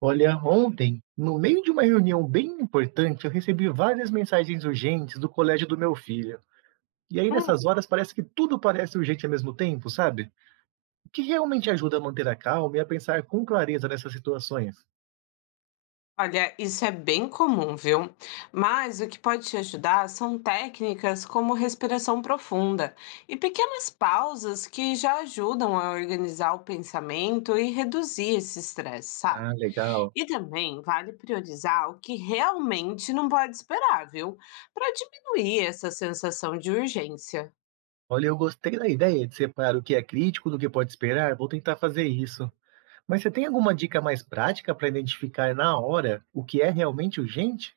Olha, ontem, no meio de uma reunião bem importante, eu recebi várias mensagens urgentes do colégio do meu filho. E aí, Hum, nessas horas, parece que tudo parece urgente ao mesmo tempo, sabe? O que realmente ajuda a manter a calma e a pensar com clareza nessas situações? olha, isso é bem comum, viu? Mas o que pode te ajudar são técnicas como respiração profunda e pequenas pausas que já ajudam a organizar o pensamento e reduzir esse estresse, Ah, sabe? legal. E também vale priorizar o que realmente não pode esperar, viu? Para diminuir essa sensação de urgência. Olha, eu gostei da ideia de separar o que é crítico do que pode esperar. Vou tentar fazer isso. Mas você tem alguma dica mais prática para identificar na hora o que é realmente urgente?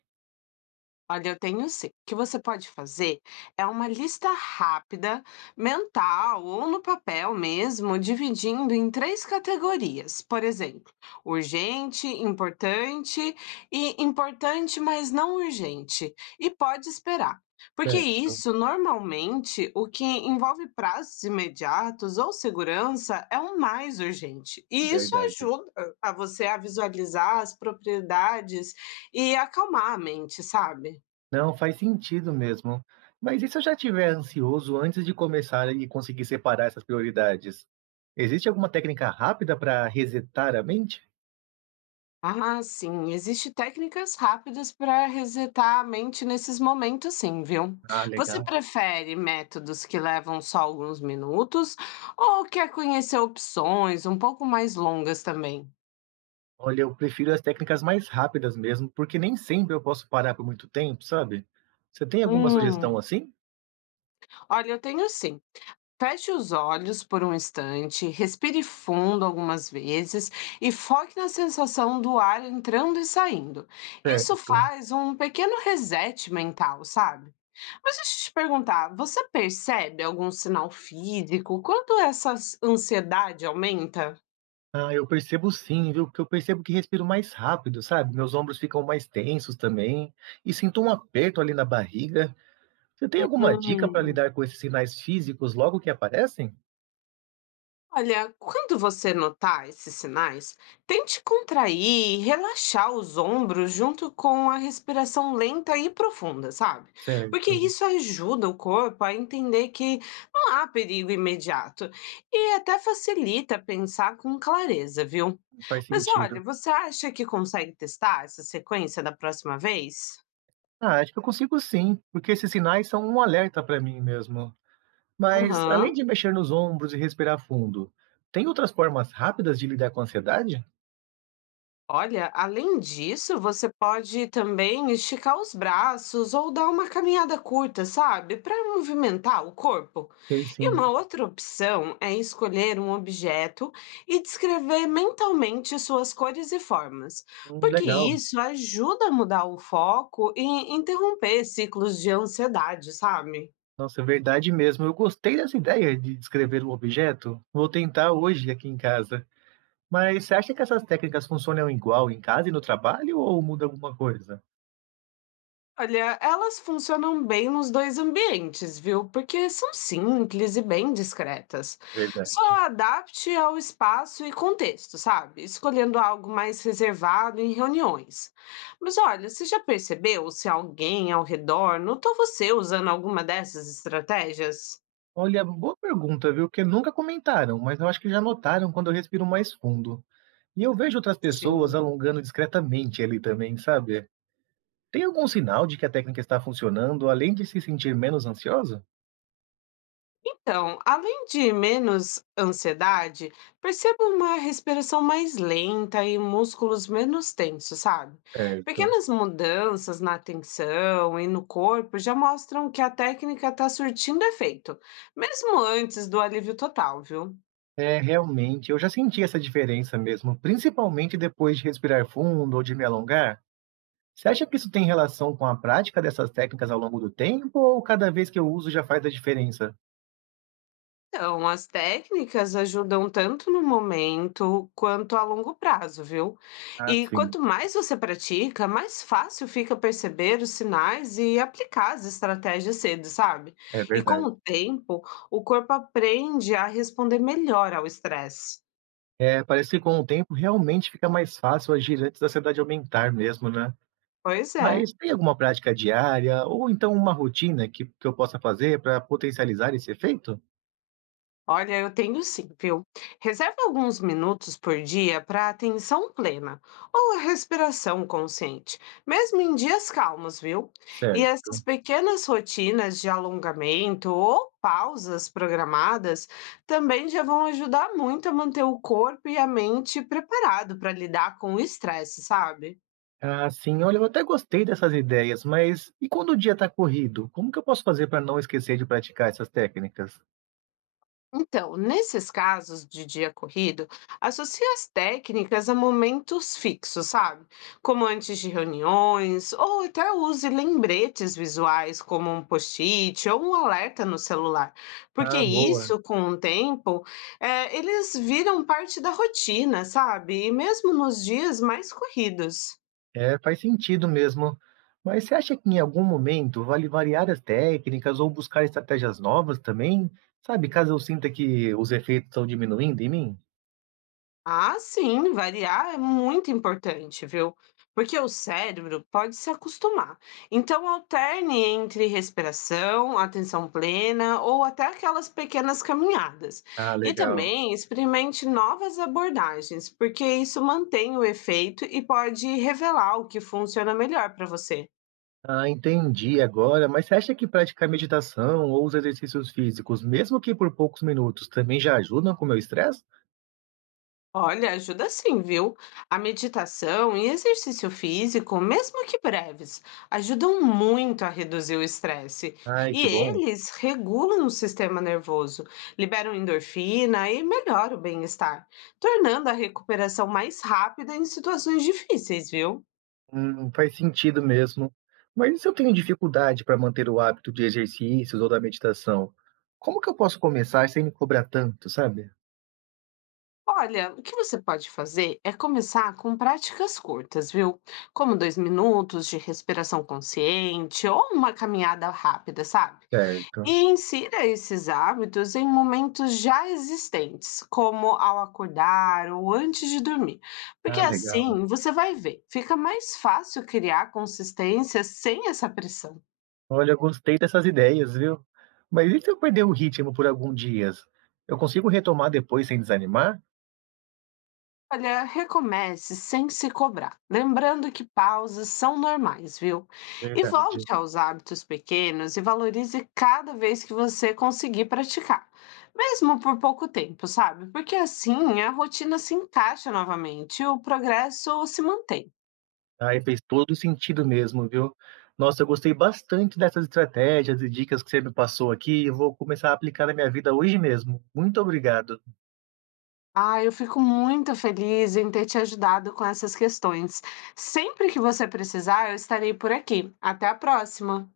Olha, eu tenho sim. O que você pode fazer é uma lista rápida, mental ou no papel mesmo, dividindo em três categorias. Por exemplo, urgente, importante e importante, mas não urgente. E pode esperar. Porque Certo, isso, normalmente, o que envolve prazos imediatos ou segurança é o mais urgente. E isso verdade. ajuda a você a visualizar as propriedades e acalmar a mente, sabe? Não, faz sentido mesmo. Mas e se eu já estiver ansioso antes de começar e conseguir separar essas prioridades? Existe alguma técnica rápida para resetar a mente? Ah, sim, existe técnicas rápidas para resetar a mente nesses momentos, sim, viu? Ah, Você legal. prefere métodos que levam só alguns minutos ou quer conhecer opções um pouco mais longas também? Olha, eu prefiro as técnicas mais rápidas mesmo, porque nem sempre eu posso parar por muito tempo, sabe? Você tem alguma sugestão Hum, assim? olha, eu tenho sim. Feche os olhos por um instante, respire fundo algumas vezes e foque na sensação do ar entrando e saindo. Isso Certo. faz um pequeno reset mental, sabe? Mas deixa eu te perguntar, você percebe algum sinal físico quando essa ansiedade aumenta? Ah, eu percebo sim, viu? Porque eu percebo que respiro mais rápido, sabe? Meus ombros ficam mais tensos também, e sinto um aperto ali na barriga. Você tem alguma dica para Hum. lidar com esses sinais físicos logo que aparecem? Olha, quando você notar esses sinais, tente contrair e relaxar os ombros junto com a respiração lenta e profunda, sabe? Porque Certo, isso ajuda o corpo a entender que não há perigo imediato e até facilita pensar com clareza, viu? faz Mas olha, sentido. você acha que consegue testar essa sequência da próxima vez? Ah, acho que eu consigo sim, porque esses sinais são um alerta para mim mesmo. Mas Aham. além de mexer nos ombros e respirar fundo, tem outras formas rápidas de lidar com a ansiedade? Olha, além disso, você pode também esticar os braços ou dar uma caminhada curta, sabe? Para movimentar o corpo. Tem E sim. uma outra opção é escolher um objeto e descrever mentalmente suas cores e formas, porque Legal. isso ajuda a mudar o foco e interromper ciclos de ansiedade, sabe? Nossa, é verdade mesmo. Eu gostei dessa ideia de descrever o objeto. Vou tentar hoje aqui em casa. Mas você acha que essas técnicas funcionam igual em casa e no trabalho ou muda alguma coisa? Olha, elas funcionam bem nos dois ambientes, viu? Porque são simples e bem discretas. Verdade. Só adapte ao espaço e contexto, sabe? Escolhendo algo mais reservado em reuniões. Mas olha, você já percebeu se alguém ao redor notou você usando alguma dessas estratégias? Olha, boa pergunta, viu? Porque nunca comentaram, mas eu acho que já notaram quando eu respiro mais fundo. E eu vejo outras pessoas Sim. alongando discretamente ali também, sabe? Tem algum sinal de que a técnica está funcionando, além de se sentir menos ansioso? Então, além de menos ansiedade, percebo uma respiração mais lenta e músculos menos tensos, sabe? Certo. Pequenas mudanças na tensão e no corpo já mostram que a técnica está surtindo efeito, mesmo antes do alívio total, viu? É, realmente, eu já senti essa diferença mesmo, principalmente depois de respirar fundo ou de me alongar. Você acha que isso tem relação com a prática dessas técnicas ao longo do tempo, ou cada vez que eu uso já faz a diferença? Então, as técnicas ajudam tanto no momento quanto a longo prazo, viu? Ah, E sim, quanto mais você pratica, mais fácil fica perceber os sinais e aplicar as estratégias cedo, sabe? é E com verdade. o tempo, o corpo aprende a responder melhor ao estresse. É, parece que com o tempo realmente fica mais fácil agir antes da ansiedade aumentar mesmo, né. Pois é. Mas tem alguma prática diária ou então uma rotina que eu possa fazer para potencializar esse efeito? Olha, eu tenho sim, viu? Reserve alguns minutos por dia para atenção plena ou a respiração consciente, mesmo em dias calmos, viu? E Certo. essas pequenas rotinas de alongamento ou pausas programadas também já vão ajudar muito a manter o corpo e a mente preparado para lidar com o estresse, sabe? Ah, sim. Olha, eu até gostei dessas ideias, mas e quando o dia está corrido, como que eu posso fazer para não esquecer de praticar essas técnicas? Então, nesses casos de dia corrido, associe as técnicas a momentos fixos, sabe? Como antes de reuniões, ou até use lembretes visuais, como um post-it ou um alerta no celular. Porque Ah, boa. isso, com o tempo, eles viram parte da rotina, sabe? E mesmo nos dias mais corridos. É, faz sentido mesmo. Mas você acha que em algum momento vale variar as técnicas ou buscar estratégias novas também? Sabe, caso eu sinta que os efeitos estão diminuindo em mim? Ah, sim, variar é muito importante, viu? Porque o cérebro pode se acostumar. Então, alterne entre respiração, atenção plena ou até aquelas pequenas caminhadas. Ah, E legal. também experimente novas abordagens, porque isso mantém o efeito e pode revelar o que funciona melhor para você. Ah, entendi agora. Mas você acha que praticar meditação ou os exercícios físicos, mesmo que por poucos minutos, também já ajudam com o meu estresse? Olha, ajuda sim, viu? A meditação e exercício físico, mesmo que breves, ajudam muito a reduzir o estresse. Ai, E que bom. eles regulam o sistema nervoso, liberam endorfina e melhoram o bem-estar, tornando a recuperação mais rápida em situações difíceis, viu? Faz sentido mesmo. Mas e se eu tenho dificuldade para manter o hábito de exercícios ou da meditação, como que eu posso começar sem me cobrar tanto, sabe? Olha, o que você pode fazer é começar com práticas curtas, viu? Como 2 minutos de respiração consciente ou uma caminhada rápida, sabe? Certo. E insira esses hábitos em momentos já existentes, como ao acordar ou antes de dormir, porque Ah, legal. assim você vai ver, fica mais fácil criar consistência sem essa pressão. Olha, eu gostei dessas ideias, viu? Mas e se eu perder o ritmo por alguns dias? Eu consigo retomar depois sem desanimar? Olha, recomece sem se cobrar, lembrando que pausas são normais, viu? E Verdade. volte aos hábitos pequenos e valorize cada vez que você conseguir praticar, mesmo por pouco tempo, sabe? Porque assim a rotina se encaixa novamente e o progresso se mantém. Ai, fez todo sentido mesmo, viu. Nossa, eu gostei bastante dessas estratégias e dicas que você me passou aqui, eu vou começar a aplicar na minha vida hoje mesmo. Muito obrigado. Ah, eu fico muito feliz em ter te ajudado com essas questões. Sempre que você precisar, eu estarei por aqui. Até a próxima!